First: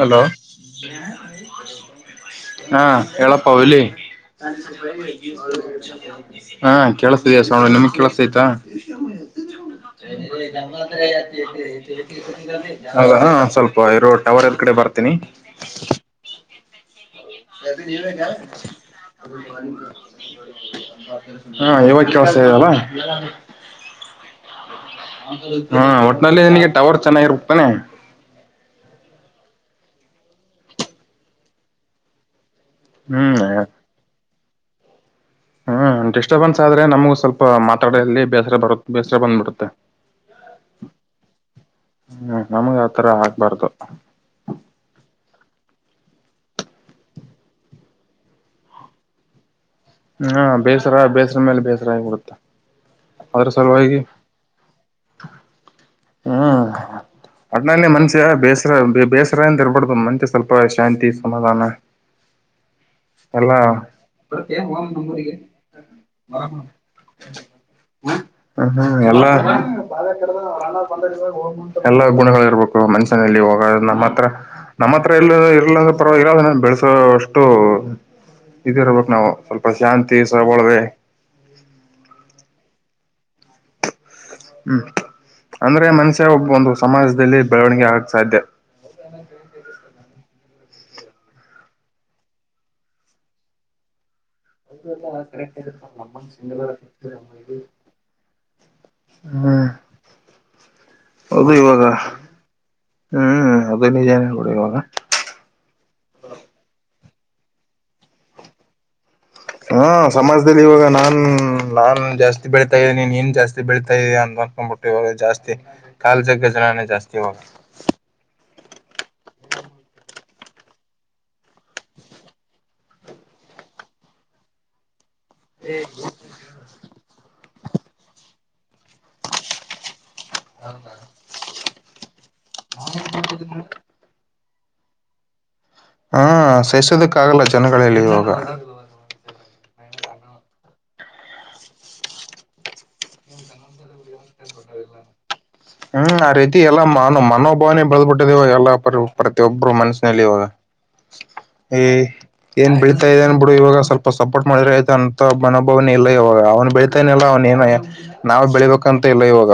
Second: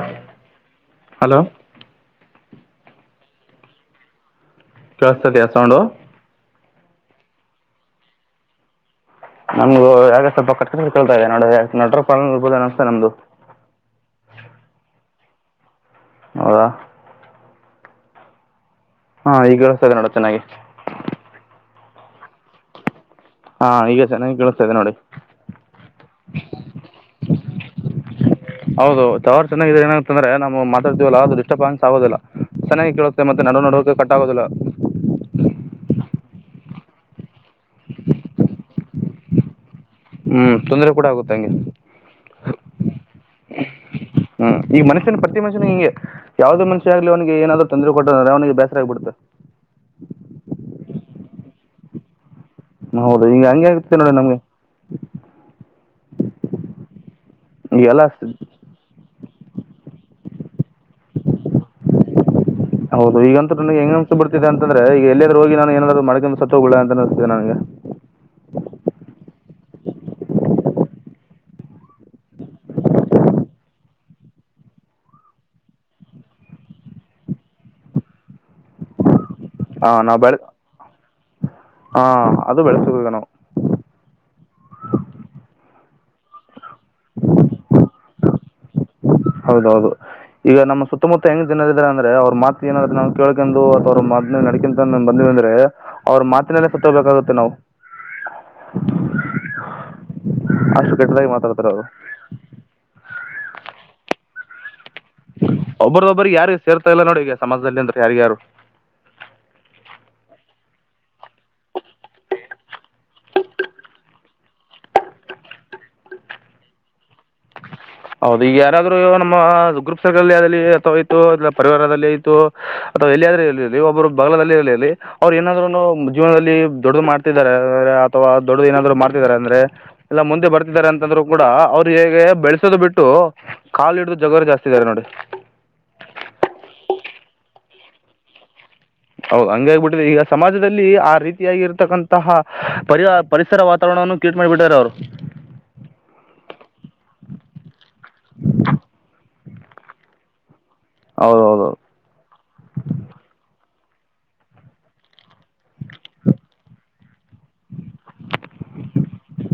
Hello hello ಹಾ ಎಳ ಪಾವಲಿ ಕೇಳಿಸ್ತಿದೆಯಾ ಸೌಂಡು ಹಾ ಕೆೇಳಸ ಇದಯ ಸ ನ ನಿಮಗ್ ಕ ಕೆಸ ಆಯ್ತಾ ನಮ್ು ಯಾಗ ಸ್ವಲ್ಪ ಕಟ್ಕ ಕೇಳ್ತಾ ಇದೆ ನೋಡ ಅಲ್ಲ ಹ ಸ್ವಲ್ಪ ಇರೋ ಟವರ್ ಎಲ್ ಕಡೆ ಬರ್ತೀನಿ ಹಾ ಈಗ ಕೇಳಿಸ್ತಾ ಇದೆ ನೋಡು ಚೆನ್ನಾಗಿ ಹಾ ಇವ ಕಸೇ ಅಲ್ಲ ಹಾ ಈಗ ಚೆನ್ನಾಗಿ ಕಳಿಸ್ತಾದೆ ನೋಡಿ ಹಾ ಒಟ್ಟನಲ್ಲಿ ನಿಿನಗೆ ಟವರ್ ಚೆನ್ನಾಗಿರುತಾನೆ ಹೌದು ತ ಅವರು ಚೆನ್ನಾಗ ಏನ ಅಂತಂದ್ರೆ ನಾವು ಮಾತಾಡ್ತವಲ್ಲ ಅದುಡಿಸ್ಟರ್ಬ್ ಆನ್ಸ್ ಆಗೋದಿಲ್ಲ ಚೆನ್ನಾಗಿ ಕೇಳೋೆ ಹ್ಮ್ ಮತ್ತ ನಡು ನಡೋಕ ಕಟ್ಟಾಗೋದಿಲ್ಲ ಹ್ಮ್ ಡಿಸ್ಟರ್ಬೆನ್ಸ್ ಆದರೆ ನಮಗೆ ಸ್ವಲ್ಪ ಮಾತಾಡಲ್ಲಿ ಬೇಸರ ಬರುತ್ತೆ ಬೇಸರ ಬಂದು್ಬಿಡುತ್ತೆ ಹ್ಮ್ ತೊಂದರೆ ಕೂಡ ಆಗುತ್ತೆ ಹಂಗೆ [inaudible] ಹ್ಮ್ ನಮಗ ಆತರ ಆಗ್ಬಾರ್ದು ಹ್ಮ್ ಈ ಮನುಷ್ಯನ ಪ್ರತಿ ಮನುಷ್ಯನ ಹಿಂಗೆ ಯಾವವುದೇ ಮನುಷ್ಯ ಆಗ್ಲಿ ಅವನಿಗೆ ಏನಾದ್ರು ತೊಂದ್ರ ಕೊಟ್ಟ ಅಂದ್ರೆ ಅವ್ನಿಗೆ ಬೇಸರ ಆಗ್ಬಿಡುತ್ತೆ ಹಾ ಬೇಸರ ಬೇಸರ ಮೇಲೆ ಬೇಸರ ಆಗ್ ಬಿಡುತೇ ಹೌದು ಈಗ ಹಂಗೆ ಆಗ್ತತೆ ನೋಡಿ ನಮ್ಗೆ [inaudible] ಹ್ಮ್ ಒಟ್ನಲ್ಲಿ ಮನ್ಷ್ಯ ಈಗೆಲ್ಲ ಬೇಸರ ಬೇಸರ ಅಂತ ಇರ್ಬಾರಡ್ದು ಮನ್ತ್ ಸ್ವಲ್ಪ ಎಷ್ಟ [unintelligible] ಶಾಂತಿ ಸಮಮಾಧಾನ ಹೌದು [inaudible] ಈಗಂತೂ ಎಲ್ಲಾ ನನಗೆ ಹೆಂಗ್ ಅನ್ಸಿ ಬಿಡ್ತಿದೆ [unintelligible] ಹ ಅಂತಂದ್ರೆ ಈಗ ಎಲ್ಲಿಯಾದ್ರೂ ಹೋಗಿ ನಾನು ಏನಾದ್ರು ಮಾಡ್ಕೊಂಡು ಹ್ಮ ಸತ್ತೋಗ್ಬಿಡ ಅಂತ ಅನಿಸ್ತಿದೆ ನನಗೆ ಎಲ್ಲ [unintelligible] [unintelligible] ಎಲ್ಲಾ ಗುಣಗಳ ಇರ್ಬೇಕು ಮನ್ಷ್ಯನಲ್ಲಿ ಹೋಗ ನಮ್ಮ ಹತ್ರ ನಮ್ಮತ್ರ [unintelligible] ಅ ಇಲ್ಲ ಇರ್ಲಂಗ ಪರವಾಗಿಲ್ಲ ಬೆಳಸೋ ಅಷ್ಟು ಇದ ಇರ್ಬೇಕ್ ನಾವು ಸ್ವಲ್ಪ ಹಾ ಶಾಂತಿ ನಾವು ಬೆಳೆ ಸಬಳವೆ ಹಾ [unintelligible] ಹ್ಮ್ ಅಂದ್ರೆ ಮನ್ಷ್ಯ ಒಬ್ಬ ಒಂದು [unintelligible] ಸಮಾಜದಲ್ಲಿ ಬೆಳವಣಿಗೆ ಆಗಕ್ ಸಾಧ್ಯ ಹೌದೌದು ಈಗ ನಮ್ಮ ಸುತ್ತಮುತ್ತ ಹೆಂಗ ಜನರ ಇದಿದ್ದಾರೆ ಅಂದ್ರೆ ಅವ್ರ ಮಾತ ಏನಾದ್ರ ನವು ಕೇಳ್ಕೊಂಡಂದು ಅಥವಾ ಅವ್ರ ಮಾ [unintelligible] [unintelligible] ನಡಕಂತ ಬಂದವಿ [unintelligible] ಅಂದ್ರೆ ಅವ್ರ ಮಾತಿನಲ್ಲ ಸತ್ತಬೇಕಾಗುತ್ತೆ ನಾವು ಹ್ಮ್ ಅಷ್ಟು ಕೆಟ್ಟದಾಗಿ ಹೌದು ಮಾತಾಡ್ತಾರೆ ಇವಾಗ ಅವರು ಹ್ಮ್ ಅದು ನಿಜನ [unintelligible] ಒಬ್ಬರದೊಬ್ಬರಿಗೆ ಯಾರು ಸೇರ್ತಾ ಇಲ್ಲ ನೋಡಿ ಸಮಾಜದಲ್ಲಿ ಅಂತ ಯಾರ ಯಾರು ಹಾ ಸಮಾಜದಲ್ಲಿ ಇವಾಗ ನಾನ್ ನಾನ್ ಜಾಸ್ತಿ ಬೆಳತಾ ಇದ್ದೀನಿ ನೀನ್ ಜಾಸ್ತಿ ಬೆಳೀತಾ ಇದೀ ಅ [unintelligible] [unintelligible] ಜಾಸ್ತಿ ಕಾಲ್ ಜಗ್ಗ ಜನಾನೇ ಜಾಸ್ತಿ ಹ [unintelligible] ಹೌದು ಈಗ ಯಾರಾದ್ರೂ ನಮ್ಮ ಗ್ರೂಪ್ ಸಲ್ಲಿ ಅಲ್ಲಿ ಅಥವಾ ಆಯತು ಅ ಪರಿವಾರದಲ್ಲಿ ಆಯತು ಅಥವಾ ಎಲ್ಲಿಾದ್ರೂ ಇಲಿ ಒಬ್ರು ಬಗಲದಲ್ಲಿ ಇ ಹೇಳರ್ಲಿ ಅವ್ರು ಏನಾದ್ [unintelligible] ಜೀವನದಲ್ಲಿ ದೊಡದು ಮಾಡ್ತಿದ ಅಥವಾ ದೊಡ್ಡ ಏನಾದ್ರು ಮಾಡ್ತಿದ್ದಾರೆ ಅಂದ್ರೆ ಎಲ್ಲ ಮುಂದೆ ಬರ್ತಿದ್ದಾರೆ ಅಂತಂದ್ರು ಕೂಡ ಅವ್ರ ಹೇಗೆ [unintelligible] ಬೆಳಸೋದು ಬಿಟ್ಟು ಕಾಲು ಇಿಡ್ದ ಜರ ಜಾಸ್ತಿ ಇದಾರೆ ನೋಡಿ ಹಾ ಸಹಿಸೋದಕ್ಕ ಆಗಲ್ಲ ಜನಗಳಗಳಲ್ಲಿ ಇಾಗ [unintelligible] ಹೌದು ಹಂಗ ಆಗಬಿಟ್ಟಿದೆ ಈಗ ಸಮಾಜದಲ್ಲಿ ಆ ರೀತಿಯಾಗಿ ಇರ್ತಕ್ಕಂತಹ ಪರಿ ಪರಿಸರ ವಾತಾವರಣವನ್ನು ಕ [unintelligible] ಮಾಡಿಬಿಟ್ಟಾರ ಅವ್ರು ಹ್ಮ್ ಆ ರೀತಿ ಎಲ್ಲಾ ಮನೋ ಮನೋಭಾವನೆ ಬಳಬಿಟ್ಟಿದೆವಾಗ ಎಲ್ಲಾ ಪ್ರತಿಯೊಬ್ರು ಮನಸ್ಸಿನಲ್ಲಿ ಇವಾಗ ಹೌದು ಹೌದು [unintelligible] ಏ್ ಏನ್ ಬೆಳಿತಾ ಇದೇನ್ ಬಿಡು ಇವಾಗ ಸ್ವಲ್ಪ [unintelligible] ಪ [unintelligible] ಸಪೋರ್ಟ್ ಮಾಡಿದ್ರ ಆಯ್ತು ಅಂತ ಮನೊಬ್ಬವನ ಇಲ್ಲ ಇವಾಗ ಅವ್ನು ಬೆಳೀತಾನನಿಲ್ಲಲ್ಲ ಅವ್ಏನ ನಾವವು ಬೆಳಿಬೇಕಂತ ಅಂತ ಇಲ್ಲ ಇವಾಗ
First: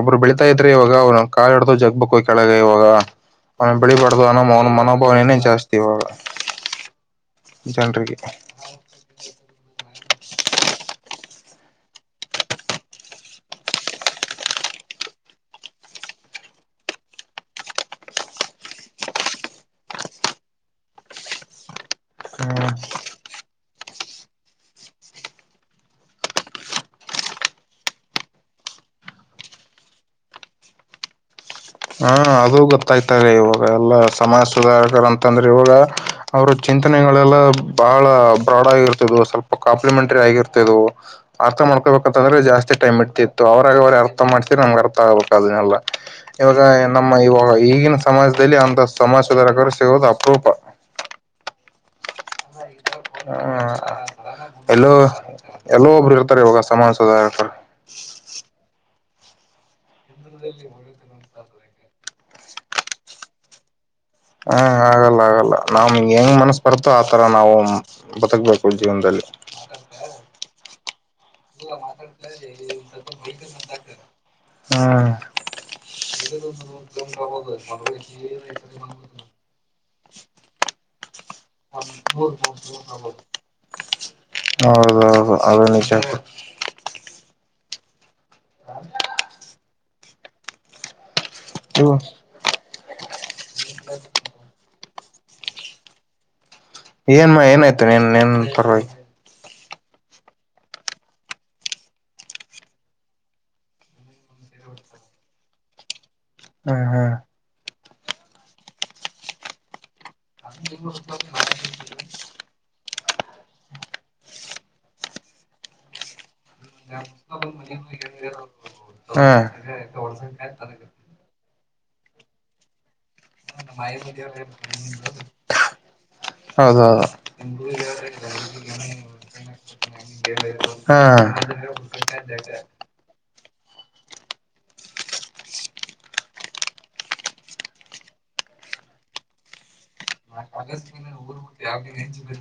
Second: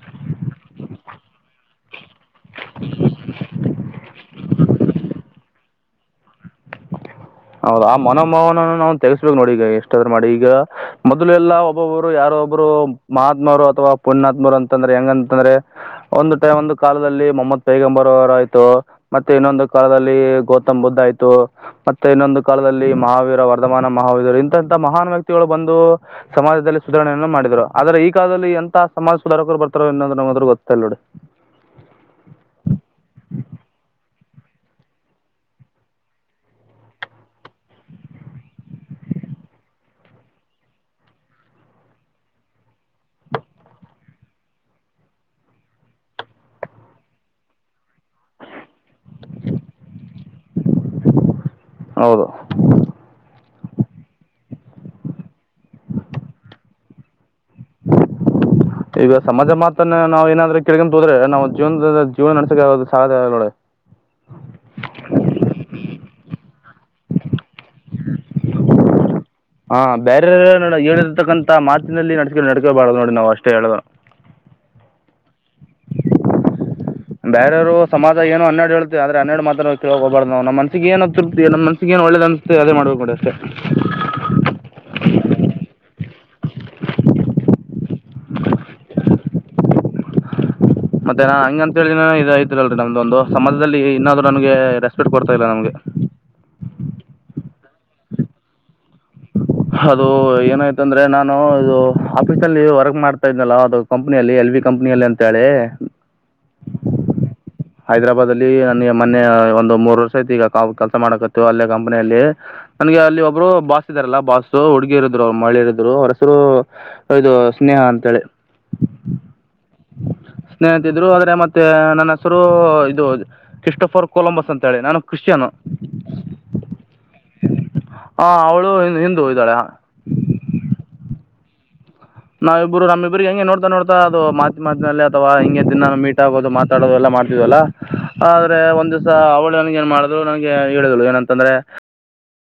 ಒಬ್ರು ಬೆಳೀತಾ ಇದ್ರೆ ಇವಾಗ ಅವ್ ಕಾಿಡ್ದ ಜಗ್ಬೇಕು ಕೆಳಗ ಇವಾಗ ಅವ ಬಿಳಬಾರ್ದು [unintelligible] ಅನ ಅವನ ಮನೋಭಾವನೆನೇ ಜಾಸ್ತಿ ಇವಾಗ ಹೌದು ಆ ಜನರಿಗೆ ಮನೋಭಾವನ ನಾವು ತೆಗೆಸ್ಬೇಕು ನೋಡಿ ಈಗ ಎಷ್ಟು ಮಾಡಿ ಈಗ ಮೊದಲೆ ಎಲ್ಲ ಒಬ್ಬೊಬ್ರು ಯಾರೊಬ್ರು ಮಹಾತ್ಮರು ಅಥವಾ ಪುಣಾತ್ಮರು ಅಂತಂದ್ರೆ ಹೆಂಗಂತಂದ್ರೆ ಒಂದು ಟೈಮ್ ಒಂದು ಕಾಲದಲ್ಲಿ ಮೊಹಮ್ಮದ್ ಪೈಗಂಬರ್ ಅವರ ಆಯ್ತು ಮತ್ತೆ ಇನ್ನೊಂದು ಕಾಲದ [unintelligible] ಗೌತಮ್ ಬುದ್ಧ ಆಯ್ತು ಮತ್ತೆ ಇನ್ನೊಂದು ಕಾಲದಲ್ಲಿ ಮಹಾವೀರ ವರ್ಧಮಾನ ಮಹಾವರು ಇಂತಹ ಮಹಾನ್ ವ್ಯಕ್ತಿಗಳು ಬಂದು ಸಮಾಜದಲ್ಲಿ ಸುಧಾರಣೆಯನ್ನು ಮಾಡ್ದರು ಆದರೆ ಈಗಾಗಾಲದಲ್ಲಿ [unintelligible] ಎಂತ ಸಮಾಜ ಸುಧಾರಕರು ಬರ್ತಾರ ಇನ್ನ್ ನದ್ರು ಗೊತ್ತೇಲ್ ನೋಡಿ [unintelligible] ಹಾ ಅದು ಗೊತ್ತಾಯ್ತಾರೆ ಇವಾಗ ಎಲ್ಲ ಸಮಾಜ ಸುಧಾರಕರ ಅಂತಂದ್ರೆ ಇವಾಗ ಅವರು ಚ [unintelligible] ಚಿಂತನೆಗಳೆಲ್ಲ ಬಹಳ ಬ್ರಾಡ್ ಆಗಿರ್ತ ಸ್ವಲ್ಪ ಕಾಂಪ್ಲಿಮೆಂಟರಿ ಆಗಿರ್ತ ಆ [unintelligible] ಮಾಡ್ಕಬೇಕಂತಂದ್ರೆ ಜಾಸ್ತಿ ಟೈಮ್ ಇಡ್ತಿತ್ತು ಅವ್ರಾಗ ಅವ್ರೆ ಅರ್ಥ ಮಾಡಸಿರ ನಮಗ್ ಅರ್ಥ ಆಗ್ಬೇಕು ಅದನ್ನೆಲ್ಲ. ಇವಾಗ ನಮ್ಮ ಇವಾಗ ಈಗಿನ ಸಮಾಜದಲ್ಲಿ ಅಂತ ಸಮಾಜ ಸುದಾರಕರು ಸಿಗುವುದು ಅಪರೂಪ. ಹೌದು [unintelligible] ಹ್ಮ [unintelligible] ಎಲ್ಲೋ ಎಲ್ಲೋ ಒಬ್ರು ಇರ್ತಾರೆ ಇವಾಗ ಸಮಾಜ ಸುದಾರಕರ. [unintelligible] ಈಗ ಸಮಾಜ ಮಾತನ್ನ ನಾವ್ ಏನಾದ್ರೆ ಕೇಳಕೊಂತ ಹೋದ್ರ ನಾವು ಜೀವನದುದ್ದಕು ಜೀವನ ನಡೆಸಕ ಸಾದ್ಯ ಆಗಲ್ಲ. [unintelligible] ಹಾ ಆಗಲ್ಲ ಆಗಲ್ಲ ನಾ, [unintelligible] ಹೆಂಗ್ ಮನಸ್ ಬರತೊ ಆತರ ನಾವು ಬದಕ ಬೇಕು ಜೀವನದಲ್ಲಿ. ಹಾಂ ಬ್ಯಾರೆರ ನೋಡ ಹೇಳಿದ, ಇತಕ್ಕಂತ ಮಾತಿನಲ್ಲಿ ನಟಿಕಗಳು [unintelligible] [inaudible] ನಡ್ಕೇಬಾರದು ನೋಡಿ ನಾವು ಅಷ್ಟೇ ಹೇಳುದು. ಹ್ಮ್ ಬೇರೆಯವರು ಸಮಾಜ ಏನೋ ಹನ್ನರಡು ಹೇಳತ್ತೆ ಆದ್ರೆ ಹನ್ನೆರಡು ಮಾತನ್ನು ಕೇಳಕೊ ಹೋಗಬಾರದು ನಾವು ನಮ್ಮ ಮನಸಿಗೆ ಏನ, ನಮ್ಮ ಮನ್ಸಿಗೆ ಏನ್ ಒಳ್ಳೇದ ಅನ್ಸುತ್ತೆ ಅದೇ ಮಾಡ್ಬೇಕು ನೋಡಿ ಅಷ್ಟೆ. ಹೌದು ಹೌದು ಅದ ನಿಜಾನೆ. ಹ [inaudible] ಮತ್ತೆ ನಾ ಹಂಗ ಅಂತ ಹೇಳಿ ಇವು ಇದ ಐತ್ರಲ್ಲ್ ನಮ್ದೊಂದು ಸಮಾಜದಲ್ಲಿ ಇನ್ನಾದ್ರು ನನ್ಗೆ ರೇ, ಸ್ಪೀಟ್ ಕೊಡ್ತಾ ಇಲ್ಲ ನಮಗೆ. ಏನಮ್ಮ ಏನಾಯ್ತು ನೀನ್ ನೀನ ಪರವಾಗಿ? ಅದು ಏನಾಯ್ತ ಅಂದ್ರೆ ನಾನು ಇದು ಆಫೀಸ್ ಅಲ್ಲಿ ವರ್ಕ್ ಮಾಡ್ತಾ ಇದ್ನಲ್ಲ ಅದು ಕಂಪ್ನಿಯಲ್ಲಿ, ಎಲ್ ವಿ ಕಂಪನಿಯಲ್ಲಿ ಅಂತ ಹೇಳಿ, ಹ್ಮಂ ಹ ಹೈದ್ರಾಬಾದ್ ಅಲ್ಲಿ ನನಗೆ ಮೊನ್ನೆ ಒಂದು ಮೂರು, [unintelligible] ಈಗ ಕೆಲಸ ಮಾಡಕತ್ತು ಅಲ್ಲೇ ಕಂಪನಿಯಲ್ಲಿ ನನಗೆ ಅಲ್ಲಿ ಒಬ್ರು ಬಾಸ್ ಇದಾರಲ್ಲ ಬಾಸು ಹುಡುಗಿರ ಇದ್ರು ಮಹಿಳೆರ ಇದ್ರು ಅವ್ ಹಂ ಮತ್ತೆ ನನ್ನ ಹೆಸರು ಇದು ಕ್ರಿಸ್ಟೋಫರ್ ಕೊಲಂಬಸ್ ಅಂತ ಹೇಳಿ ನಾನು ಕ್ರಿಶ್ಚಿಯನ್. ಹೌದೌದು ಹಾ ಅವಳು ಹಿಂದ ಹೋಗಿದ್ದಾಳೆ. [unintelligible] ಹಂ ನಾವ ಇಬ್ರು ನಮ್ಮ ಇಬ್ಬರಿಗೆ ಹೆಂಗೆ ನೋಡ್, ನೋಡ್ತಾ ನೋಡ್ತಾ ಅದು ಮಾತ ಮಾತಿನಲ್ಲಿ ಅಥವಾ ಹಿಂಗೆ ದಿನ್ನಾನ್ನು ಮೀಟ್ ಆಗೋದು ಮಾತಾಡೋದು ಎಲ್ಲ ಮಾಡ್ತಿದವಲ್ಲ ಆದ್ರೆ, ಒಂದ್ ದಿವಸಾ ಅವಳ್ ನನಗೆ ಏನ್ ಮಾಡದ್ಳು ನಂಗೆ ಹೇಳಿದ್ಳ ಏನಂತಂದ್ರೆ,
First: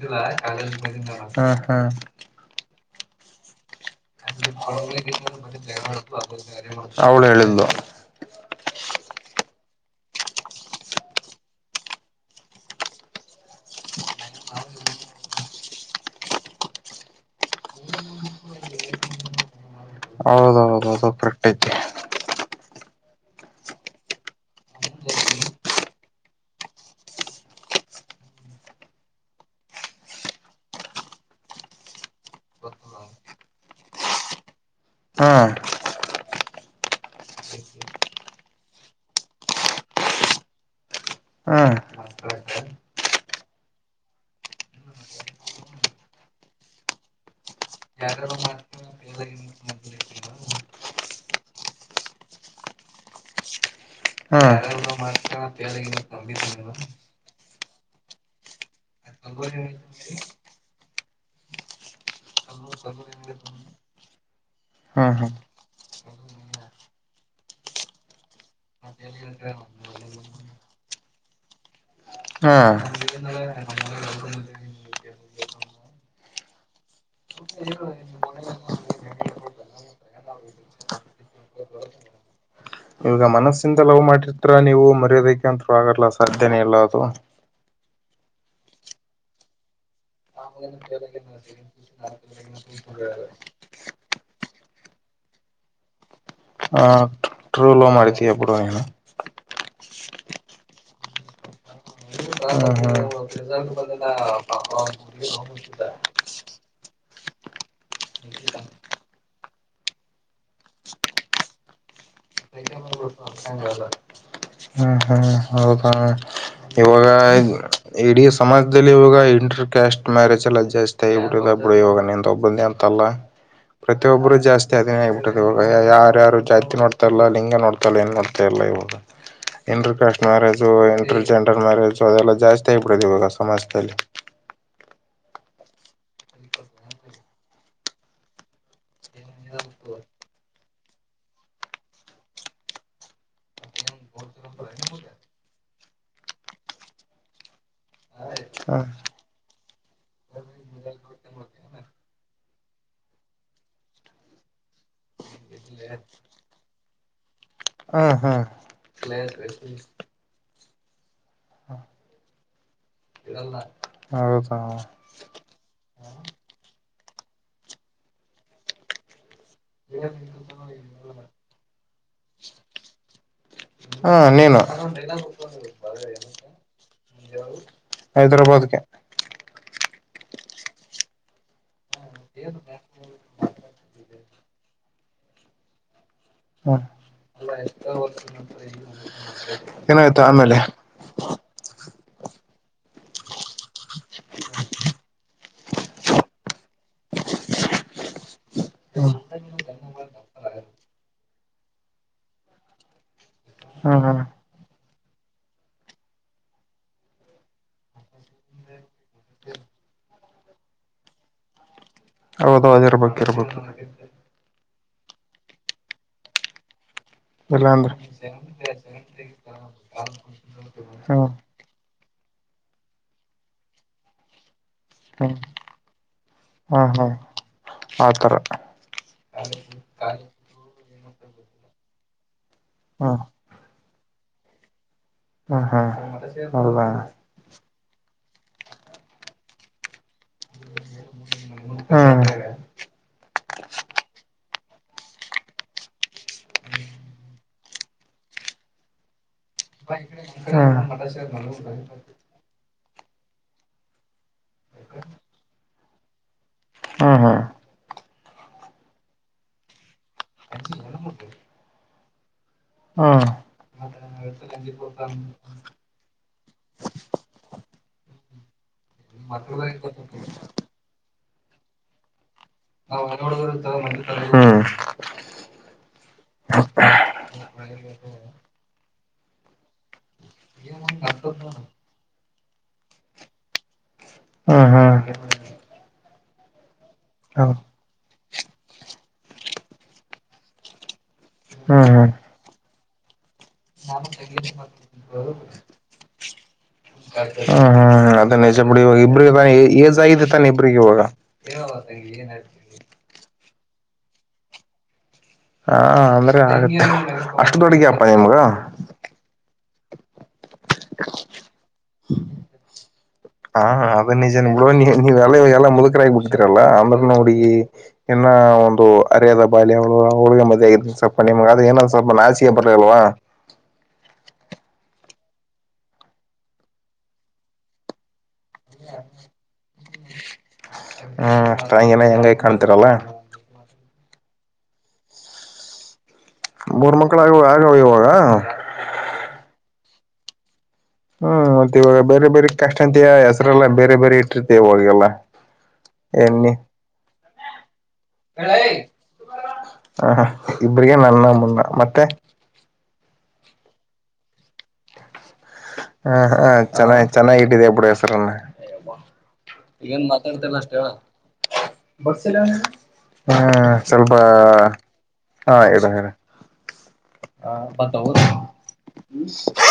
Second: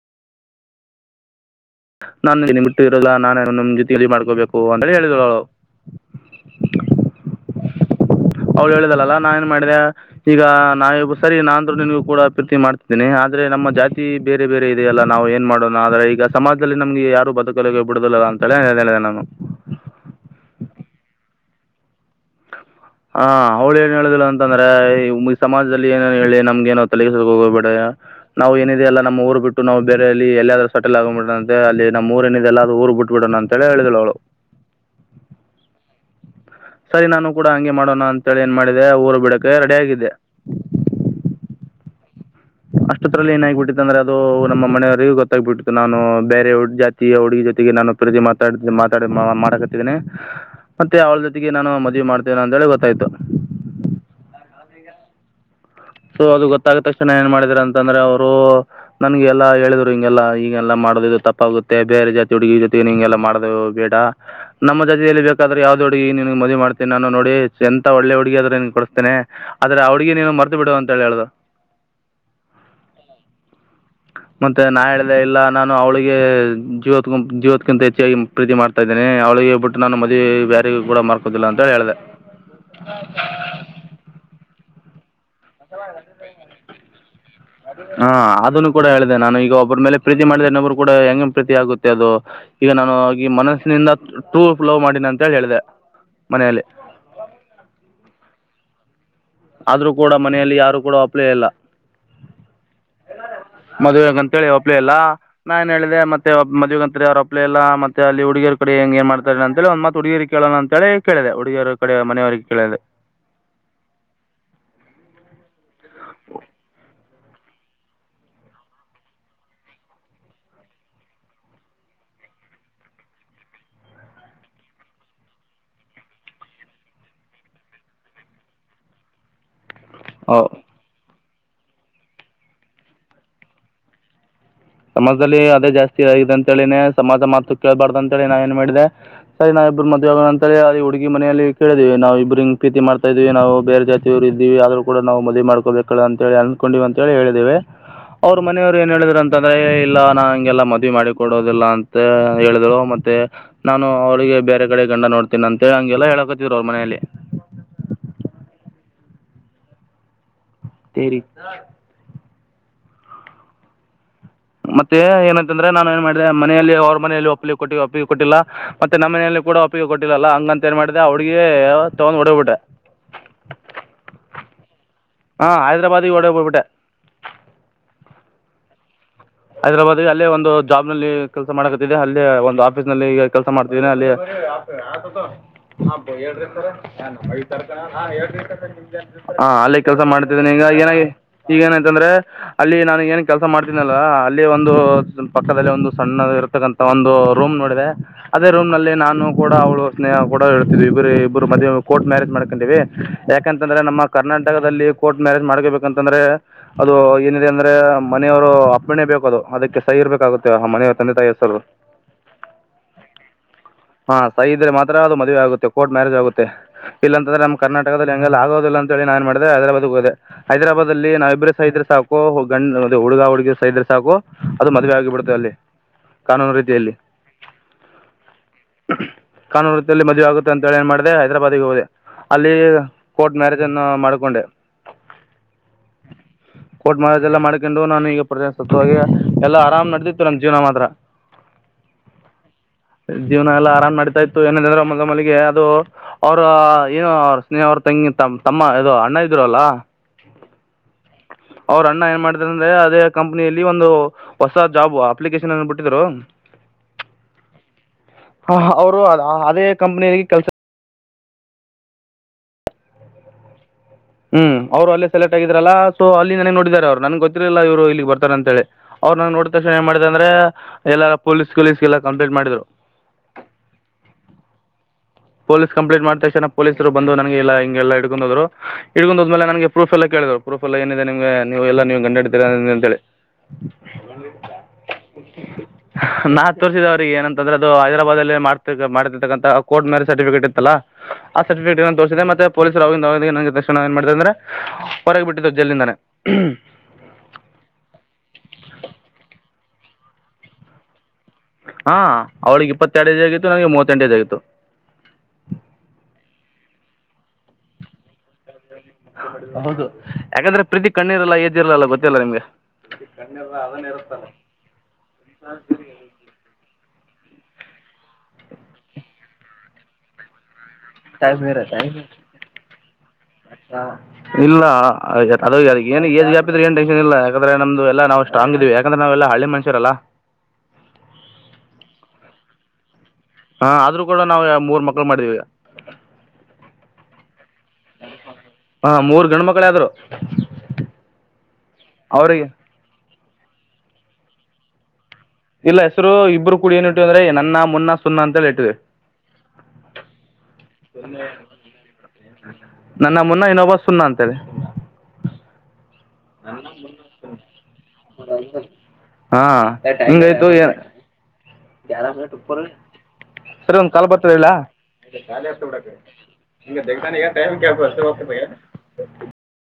[unintelligible] ಕ ನಾನು ನಿನ್ನ ಬಿಟ್ಟು ಇರೋಲ್ಲ ನಾನೇ ನಿಮ ಜೊ, ಅವಳು ಹೇಳಿದ್ಲು ಅವ್ಳು ಹೇಳಿದಲ್ಲಾ ನಾನ್ ಏನ್ ಮಾಡಿದೆ ಈಗ ನಾವ ಇಬ್ಬರು ಸೇರಿ ನಾನಂತು ನಿನ್ಗೂ ಕೂಡ ಪ್ರೀ ಆದ್ರೆ ನಮ್ಮ ಜಾತಿ ಬೇರೆ ಬೇರೆ ಇದೆಯಲ್ಲ ನಾವು ಏನ್ ಮಾಡೋಣ ಆದ್ರೆ ಈಗ ಸಮಾಜದಲ್ಲಿ ನಮ್ಗೆ ಯಾರು ಬದುಕಲ ಬಿಡುದಿಲ್ಲಾ. ಅಂತಲ ಅದೇ ಪ್ರಕ್ಟಗೆ ಹಾಂ ಅವಳ ಏನ್ ಹೇಳಿದ್ಳು ಅಂತಂದ್ರೆ ಈ ಸಮಾಜದಲ್ಲಿ ಏನು ಹೇಳಿ ನಮಗೆ ಏನೋ ತಲೆಕೆಡಸೋ ಹೋಗ್ಬೇಡಿ. ನಾವು ಏನಿದೆ ಎಲ್ಲಾ ನಮ್ಮ ಊರು ಬಿಟ್ಟ ನಾವ ಬೇರೆ ಎಲ್ಲಿ ಎಲ್ಲಾದರು ಸೆಟಲ್ ಆಗನಬಿಡ ಅಂತೆ ಅಲ್ಲಿ ನಮ್ಮ ಊರ ಏನಿದೆಲ್ಲ ಅ ಊರು ಬಿಟ್ಬಟ್ಟು ಅಂತಲ್ಲ ಹೇಳಿದಳ ಅವಳು ಹಾಂ ಸರಿ ನಾನು ಕೂಡ ಹಂಗೆ ಮಾಡೋಣ ಅಂತೇಳಿ ಏನ್ ಮಾಡಿದೆ ಊರ ಬಿಡಕೆ ರೆಡಿ ಆಗಿದ್ದೆ. ಹಾ ಅಷ್ಟತ್ರಲ್ಲ ಏನ ಆಗಿಬಿಟ್ಟಿತ್ತಂದ್ರೆ ಅದು ನಮ್ಮ ಮನೆಯವರಿಗೆ ಗೊತ್ತಾಗ್ಬಿಟ್ಟಿತ್ತು ನಾನು ಬೇರೆ ಜಾತಿಯ ಹುಡುಗಿ, ಜೊತೆಗೆ ನಾನು ಪ್ರೀತಿ ಮಾತಾಡ ಮಾತಾಡ ಮಾಡಕತ್ತನಿ. ಮತ್ತೆ ಅವಳ ಜೊತೆಗೆ ನಾನು ಮದವಿ ಮಾಡ್ತೇನ ಅಂತೇಳಿ ಗೊತ್ತಾಯ್ತು. ಹಾಂ [inaudible] ಸೊ ಅದು ಗೊತ್ತಾಗಾದ ತಕ್ಷಣ ಏನ್ ಮಾಡಿದ್ರ ಅಂತಂದ್ರೆ ಅವ್ರು ನನ್ಗೆ ಎಲ್ಲಾ ಹೇಳಿದ್ರು ಹಿಂಗೆಲ್ಲ ಈಗೆಲ್ಲಾ ಮಾಡ, ಮಾಡೊದ ಇದು ತಪ್ಪಾಗುತ್ತೆ ಬೇರೆ ಜಾತಿ ಹುಡುಗಿ ಜೊತೆ ಹಿಂಗೆಲ್ಲ ಮಾಡದು ಬೇಡ ನಮ್ಮ ಜಾತಿಯಲ್ಲಿ ಹಾ ಬೇಕಾದ್ರೆ ಯಾವ್ದ, ಹುಡಗಿ ನಿನಗ ಮದವಿ ಮಾಡ್ತೇನ ನಾನ ನೋಡಿ ಎಂತ ಒಳ್ಳೆ ಹುಡುಗಿ ಆದ್ರ ಕೊಡಿಸ್ತೇನೆ ಆದ್ರೆ ಹುಡುಗಿ ನೀನು ಮರತ ಬಿಡು. ತಳ ಆಳದ [unintelligible] ಹಾ ಹ ಮತ್ತೆ ನಾ ಹೇಳ್ದ ಇಲ್ಲ ನಾನು ಅವಳಿಗೆ ಜೀವತ್ ಜೀವತ್ಕ್ಕಿಂತ ಹೆಚ್ಚಾಗಿ ಪ್ರೀತಿ ಮಾಡ್ತಾ ಇದ್ದೇನೆ ಅವಳ ಗೆ ಬಿಟ್ಟು ನಾನು ಮದಿ ಬೇರೆಗ ಕೂಡ ಮಾರದಿಲ್ಲ ಅಂತ ಹೇಳಿ ಹೇಳಿದೆ ಈವಗ ಮನಸ್ಸಿಂದ ಲವ್ ಮಾಡಿರ್ತ ನೀವು ಮರ್ಯೋದಕ್ಕೆ ಅಂತರು ಆಗಲ್ಲ ಸಾಧ್ಯನೇ ಇಲ್ಲ ಅದು ಹಾ ಅದನ್ನು ಕೂಡ ಹೇಳಿದೆ ನಾನು ಈಗ ಒಬ್ಬ್ರ ಮೇಲೆ ಪ್ರೀತಿ ಮಾಡಿದ ಇನ್ನೊಬ್ಬರು ಕೂಡ ಹೆಂಗ ಪ್ರೀತಿ ಆಗುತ್ತೆ ಅದು ಈಗ ನಾನು ಆ ಮನಸ್ಸಿನಿಂದ ಟೂ್ ಲವ್ ಮಾಡನಿ ಅಂತ ಹೇಳಿ ಹೇಳಿದೆ ಮನೆಯಲ್ಲಿ ಆ ಟ್ರೂಲವ್ ಮಾಡಿದ್ಯಾ ಬಿಡು ಅಂಗಾದ್ರೆ ಆದ್ರೂ ಕೂಡ ಮನೆಯಲ್ಲಿ ಯಾರು ಕೂಡ ಒಪ್ಲೇ ಇಲ್ಲ ಹ್ಮ್ ಹ್ಮ್ ಮದ್ುವಗ ಅಂತ ಹೇಳಿ ಒಪ್ಲ ಇಲ್ಲ ನಾನ ನ್ ಹೇಳಿದೆ ಮತ್ತೆ ಮದ್ುವೆಗಂತ ಅವ್ರ ಅಪ್ಲೆ ಎಲ್ಲ ಮತ್ತೆ ಅಲ್ಲಿ ಹುಡುಗರ ಕಡೆ ಹೆಂಗ ಏ ಮಾಡ್ತಾರೆ ಅಂತ ಹೇಳ ಒಂದ್ತ್ ಹುಡುಗಿರು ಕೇಳಣ ಅಂತಿ ಕೇಳಿದೆ ಹುಡುಗಿಯರ ಕಡೆ ಮನೆವರಿಗೆ ಕೇಳದೆ ಹ್ಮ ಹೌ ಇವಾಗ ಇಡೀ ಸಮಾಜದಲ್ಲಿ ಇವಾಗ ಇಂಟರ್ ಕ್ಯಾಸ್ಟ್ ಮ್ಯಾರೇಜ್ ಎಲ್ಲ ಜಾಸ್ತಿ ಆಗ ಬಿಟ್ಟಿದ್ದಾವೆ ಇಡ ಇವಾಗ ನನು ತ ಒಬ್ಬಂದ ಅಂತಲ್ಲ ಪ್ರತಿಯೊಬ್ಬರು ಜಾಸ್ತಿ ಅದಿನೇ ಆಗ್ಬಿಟ್ಟತದೆ ಇವಾಗ ಯಾರ್ಯಾರು ಜಾತಿ ನೋಡ್ತಲ್ಲ ಲಿಂಗ ನೋಡ್ತಾರಲ್ಲ ಏನ್ ನೋಡ್ತಾ ಇಲ್ಲ ುದು ಎಂದು ಓ ಮ್ಯಾರೇಜು ಇಂಟ್ರರ್ ಜೆಲ್ ಮ್ಯಾರೇಜು ಅದೆಲ್ಲ ಜಾಸ್ತಿ ಆಗಿಬಿಡದು ಇವಾಗ ಸಮಾಜದಲ್ಲಿ ಸಮಾಜದಲ್ಲಿ ಅದೇ ಜಾಸ್ತಿ ಆಗಿದೆ ಅಂತೇಳಿನನೆ ಸಮಾಜ ಮಾತು ಕೇೇಳಬಾರ್ದು ಅಂತ ಹೇಳಿ ನಾವ ಏನ್ ಮಾಡಿದೆ ಸರಿ ನಾವ ಇಬ್ಬರು ಮದುವೆ ಅಂತ ಹೇಳ ಅಲ್ಲಿ ಹುಡುಗಿ ಮನೆಯಲ್ಲಿ ಕೇಳಿದೀವಿ ನಾವು ಇಬ್್ರ ಪ್ರತಿ ಮಾಡ್ತಾ ಇದೀವಿ ನಾವು ಬೇರೆ ಜಾತಿವ್ರು ಇದೀವಿ ಆದ್ರ ೂಡಾವು ಮದವಿ ಮಾಡ್ಕೋಬೇಕಲ್ಲ ಅಂತ ಹೇಳಿ ಅಂದಕೊಂಡಿವ ಅಂತ ಹೇಳಿ ಹೇಳಿದೇವೆ ಅವ್ರ ಮನೆಯವರು ಹ ಏನ್ ಹೇಳಿದ್ರ ಇಲ್ಲ ನಾ ಹಗೆಲ್ಲ ಮದ್ವಿ ಮಾಡಿಕ ಕೊಡೋುದಿಲ್ಲ ಅಂತ ಹೇಳಿದ್ರು ಮತ್ತೆ ನಾನು ಅವಿಗೆ ಬೇರೆ ಕಡೆ ಗಂಡ ನೋಡ್ತೀನಿ ಅಂತ ಹೇಳಿ ಹಂಗೆಲ್ಲ ಹೇಳಕತ್ತಿದ್ ಅವ್ರ ಮನೆಯಲ್ಲಿ ಹಾ ಹಾ ಹೌದಾ ಅಂದ್ರೆ ನಾನು ಏನ್ ಮಾಡಿದೆ ಮನೆಯಲ್ಲಿ ಅವ್ರ ಮನೆಯಲ್ಲಿ ಒಪ್ಪಿಗೆ ಕೊಟ್ಟ ಒಪ್ಪಿಗೆ ಕೊಟ್ಟಿಲ್ಲ ಮತ್ತೆ ನಮ್ಮ ಮನೆಯಲ್ಲಿ ಕೂ ಒಪ್ಪಿಗೆ ಕೊಟ್ಟಿಲ್ಲ ಅಲ್ಲ ಹಂಗ ಂತ ಏನ್ ಮಾಡಿದೆ ಅವಡ್ಗಿ ತಗೊಂಡ್ ಹೊಡ್ಬಿಟ್ಟ ಹಾ ನೀನು ಹಾ ಹೈದರಾಬಾಾದ ಡಯ್ಬಟ್ಟ ಹೈದರಾಬಾದ್ಗೆ ಹೈದರಾಬಾದ್ಗೆ ಅಲ್ಲೇ ಒಂದು ಜಾಬ್ ನಲ್ಲಿ ಕೆಲಸ ಮಾಡಕತ್ತಿದೆ ಅಲ್ಲೇ ಒಂದು ಆಫೀಸ್ ನಲ್ಲಿ ಈಗ ಕೆಲಸ ಮಾಡ್ತಿದ್ದನಿ ಅಲ್ಲಿ ಆತ ಆತ ಹಾ ಹೇಳ್ರಿ ಸರ್ ಹ್ಮ ನನ್ ತರ್ಕ ಹ ಹೇಳ್ರಿರ್ ನಿಮ್ದ ಹಾ ಅಲ್ಲಿ ಕೆಲಸ ಏನಾಯ್ತು ಮಾಡ್ತಿದ್ದೀನಿ ಆಮೇಲೆ ಈಗ ಏನಾಗಿ ಈಗೇನಂತಂದ್ರೆ ಅಲ್ಲಿ ನಾನು ಏನ್ ಕೆಲ್ಸ ಮಾಡ್ತೀನಲ್ಲ ಅಲ್ಲಿ ಒಂದು ಪಕ್ಕದಲ್ಲಿ ಒಂದು ಸಣ್ಣ ಇರ್ತಕ್ಕಂಂತ ಒಂದು ರೂಮ್ ನೋಡಿದೆ ಅದೇ ರೂಮ್ ನಲ್ಲಿ ಹ್ಮ್ ನಾನು ಕೂಡ ಅವಳು ಸ್ನೇಹ ಕೂಡೇಳ್ತಿದ್ ಇಬ್ ಇಬ್ರು ಮ ಕೋರ್ಟ್ ಮ್ಯಾರೇಜ್ ಮಾಡ್ಕೊಂಡಿವವಿ ಯಾಕಂತಂದ್ರೆ ನಮ್ಮ ಹ್ಮ್ ಕರ್ನಾ ಹ್ಮ್ ಕರ್ನಾಟಕದಲ್ಲಿ ಕೋರ್ಟ್ ಮ್ಯಾರೇಜ್ ಮಾಡ್ಕೋಬೇಕಂತಂದ್ರೆ ಅದು ಏನಿದೆ ಅಂದ್ರೆ ಮನೆಯವರು ಅ ಪ್ಪಣೆ ಬೇಕದು ಅದಕ್ಕೆ ಸಹ ಇರ್ಬೇಕಾಗುತ್ತೆ ಮನೆಯ ತಂದೆ ತಾಯಿ ಹೆಸರು ಹೌದೌದು ಇರ್ಬೇಕು ಇರ್ಬೇಕು ಹಾ ಸಹ ಇದ್ರೆ ಮಾತ್ರ ಅದು ಮದ್ವೆ ಆಗುತ್ತೆ ಕೋರ್ಟ್ ಮ್ಯಾರೇಜ್ ಆಗುತ್ತೆ ಇಲ್ಲ ಅಂದ್ರೆ ನಮ್ಮ ಇಲ್ಲಾಂದ್ರೆ ಕರ್ನಾಟಕದಲ್ಲಿ ಹೆಂಗಲ್ಲ ಆಗೋಿಲ್ಲ ಅಂತ ಹೇಳಿ ನಾನ್ ಮಾಡಿ ಹೈದರಾಾದ್ ಹೋದೆ ಹೈದರಾಬಾದ್ಲ್ಲಿ ಹ್ಮ್ ನಾಾವ ಇಬ್ಬರು ಸಹ್ರ ಸಾಕು ಗಂಡ್ ಹುಡುಗಾ ಹುಡುಗ ೈ್ರೆ ಸಾಕು ಅದು ಮದುವೆ ಆಗಿಬಿಡತದೆ ಹ್ಮ್ ಅಲ್ಲಿ ಕಾನೂನು ಹ್ಮ ರೀತಿಯಲ್ಲಿ ಹ್ಮ್ ಆತರ ಕಾನೂನು ವೃತ್ತಿಯಲ್ಲಿ ಮದುವೆ ಆಗುತ್ತೆ ಅಂತ ಹೇಳ ಏನ್ ಮಾಡಿದೆ ಹೈದರಾಬಾದ್ಿಗೆ ಹೋದೆ ಅಲ್ಲಿ ಕೋರ್ಟ್ ಮ್ಯಾರೇಜ್ ಅನ್ನ ಮಾಡ್ಕೊಂಡೆ ಹಾ ಕೋಟ್ ಮಾರಾಜ್ ಎಲ್ಲ ಮಾಡ್ಕೊಂಡು ನಾನು ಈಗ ಸ ಎಲ್ಲಾ ಆರಾಮ್ ನಡೆದಿತ್ತು ನಮ್ ಜೀವನ ಮಾತ್ರ ಹಾ ಜೀವನ ಎಲ್ಲ ಆರಾಮ್ ಮಾಡ್ತಾ ಇತ್ತು ಏನಂದ್ರೆ ಮೊಲ ಮಲ್ಲಿಗೆ ಅದು ಅವ್ರ ಏನುೋ ಅವ ಸ್ನೇಹ್ರ ತಂಗ ತಮ್ಮ ಅೋ ಅಣ್ಣ ಇದರು ಅಲ್ಲ ಮ ಅವ್ರ ಅಣ್ಣ ಏನ್ ಮಾಡಿದಾರ ಅಂದ್ರೆ ಅದೇ ಕಂಪನಿಯಲ್ಲಿ ಒಂದು ಹೊಸ ಜಾಬ್ ಅಪ್ಲಿಕೇಶನ್ ಬಿಟ್ಟಿದ್ರು ಹ್ಮ ಹಾ ಹ ಅವರು ಅ ಅದೇ ಕಂಪನಿಯಿಗೆ ಕೆಲ್ಸ ಹ್ಮ್ ಹ್ಮ್ ಅವರು ಅಲ್ಲೇ ಸೆಲೆಕ್ಟ್ ಆಗಿದಾರಲ್ಲಾ ಸೊ ಅಲ್ಲಿ ನನಗ್ ನೋಡಿದಿದ್ದಾರೆ ಅವರು ನನ್ಗ್ ಗೊತ್ತಿಲಿಲ್ಲ ಇವ್ರು ಇಲ್ಲಿಗ್ ಬರ್ತಾರ ಅಂತ ಹೇಳಿ ಅವ್ರು ನಂಗ ನೋಡ ತಕ್ಷಣ ಏ ಮಾಡಿದೆ ಅಂದ್ರೆ ಎಲ್ಲ ಪೋೀಸ್ ಕಲೀಸ್ ಎಲ್ಲ ಕಂಪ್ಲೇಂಟ್ ಮಾಡಿದ್ರು ಹ್ಮ್ ಪೊಲೀಸ್ ಕಂಪ್ಲೀಟ್ ಮಾಡ್ ತಕ್ಷಣ ಪೊಲೀಸರು ಬಂದು ನನಗೆಲ್ಲ ಹಂಗೆಲ್ಲ ಹಿಕೊಂಡ ಹೋ್ರು ಹಡ್ಕೊಂಡ ಹೋದ್ಮೇಲೆ ನಗೆ ಪ್ರೂಫ್ಲ್ಲೇಳಿ ಹೇಳರು ಪ್ರೂಫ್ ಎಲ್ಲ ಏನಿದೆ ನಿಮ್ಗೆ ನೀವು ಎಲ್ಲಾ ನೀವ್ ಗಂಡಡತೀರ ಅಂತ ಹೇಳಿ ಹ್ಮ ಹ್ಮ ನಾ ತೋರಿಸಿದ ಅವ್ರಿಗೆ ಏನಂತಂದ್ರೆ ಅದು ಹೈದರಾಬಾದಲ್ಲೇ ಮಾಡ್ತಿ ಮಾಡಿತಿರ್ತಕ್ಕಂತ ಕೋರ್ಟ್ ಮ್ಯರೆ ಸರ್ಟಿಫಿಕೇಟ್ ಇತ್ತಲ್ಲ ಆ ಸರ್ಟಿಫಿಕೇಟ್ ಹ್ಮ್ ಹ್ಮ್ ತೋರಿಸಿದೆ ಮತ್ತೆ ಪೊಲೀಸರು ಅವ ನ ತಕ್ಷ ಏ ಮಾಡತ ಅಂದ್ರೆ ಹೊರಗ ಬಿಟ್ಟಿದ್ದು ಜಲ್ಲಿಿಂದಾನೇ ಹ್ಮ ಹ್ಮ ಮದ್ವೆ ಆಗಿದೆ ತಾನೆ ಇಬ್ರಿಗೆ ಇವಾಗ ಹಾ ಅವಳಿಗೆ ಇಪ್ಪತ್ತೆರಡದ ಆಗತ್ತು ನಂಗೆ ಮೂವತ್ತೆಂಟೇದ ಆಗತ್ತು ಹಾ ಅಂದ್ರೆ ಆಗತ್ತೆ ಅಷ್ಟು ತೊಡಗಪ್ಪಾ ನಿಮ್ಗ ಹೌದು ಯಾಕಂದ್ರೆ ಪ್ರೀತಿ ಕಣ್ಣಿರಲ್ಲ ಎಜದ್ದಿರಲ ಅಲ್ಲ ಗೊತ್ತಿಲ್ಲ ನಿಮ್ಗೆ ಹಾ ಅದನ್ನ ನಿಜಾನಾ ಬಿಡುವ ನೀ ನೀವ್ ಎಲೆಲ್ಲ ಮುದುಕರ ಆಗ್ ಬಿಡ್ತೀರಲ್ಲಾ ಆಮ್ರ ಉಣ್ಣ ಹುಡುಗಿ ಇನ್ನ ಒಂದು ಅರಿಯದ ಬಾಲ್ಯ ಅವಳ ಅವಳ್ನ ಮದ್ವೆರ ಸಪ ನಿಮ್ಗ ಅದು ಏನ ಸ್ವಲ್ಪ ನಾಚಿಕೆ ಬರ್ಲಿಲ್ವಾ ಹೌ ಅದದು ಅದ ಏಜ್್ಯಾಪಿದ ಏ ಟೆನ್ಶನ್ ಇಲ್ಲ ಯಾಕಂದ್ರೆ ನಮ್ದುಲ್ಲ ನಾ ಸ್ಟ್ರಾಂಗ್ ಇದೀವಿ ಯಾಕಂದ್ರೆ ನಾವೆಲ್ಲಾ ಹಳ್ಳಿ ಮನುಷ್ಯರಲ್ಲ ಕಾಣ್ತರಲ್ಲ ಹಾ ಆದ್ರೂ ಕೂಡ ನಾವವು ಯಾವ ಮೂರ್ ಮಕ್ಳು ಮಾಡಿದೀವಿ ಈಗ ಮೂರ್ ಮಕ್ಳ ಆಗುವ ಆಗವ ಇವಾಗ ಾದ್ರು ಹ್ಮ್ ಮತ್ತೆ ಇವಾಗ ಬೇರೆ ಬೇರೆ ಕ್ಯಾಸ್ಟ್ ಅಂತಿಯಾ ಹೆಸ್ರರೆಲ್ಲ ಬೇರೆ ಬೇರೆ ಇಟ್ಟಿರ್ತವಾಗೆಲ್ಲ ಇಲ್ಲ ಹೆಸರು ಇಬ್ರು ಕೂಡಿ ಏನ್ಟ್ಟು ಅಂದ್ರೆ ನನ್ನ ಮುನ್ನ ಸುನ್ನ ಅಂತೇಳಿ ಇಟ್ಟಿವಿ ಹ ಇಬ್ರಿಗೆ ನನ್ನ ಮುನ್ನ ಮತ್ತೆ ನನ್ನ ಮುನ್ನ ಇನೋಬಾ ಸುನ್ನ ಅಂತ ಹೇಳಿ ಹ ಹಾ ಚೆನ್ನ ಚೆನ್ನಾಗಿ ಇಟ್ಟಿದೆ ಬಿಡು ಹೆಸರನ್ನ ಹಾ ಹಂಗಾಯ್ತು ಏನ್ ಹ್ಮ್ ಸರಿ ಒಂದ ಕಾಲು ಸ್ವಲ್ಪ ಬರ್ತದೆ ಇಡ್ಲಾ ಹಾ ಇಡು ಇಡು ನಿ ದಾಾನ ಟೈಮ್ ಕ ಬ ವತ ಭಯ [unintelligible]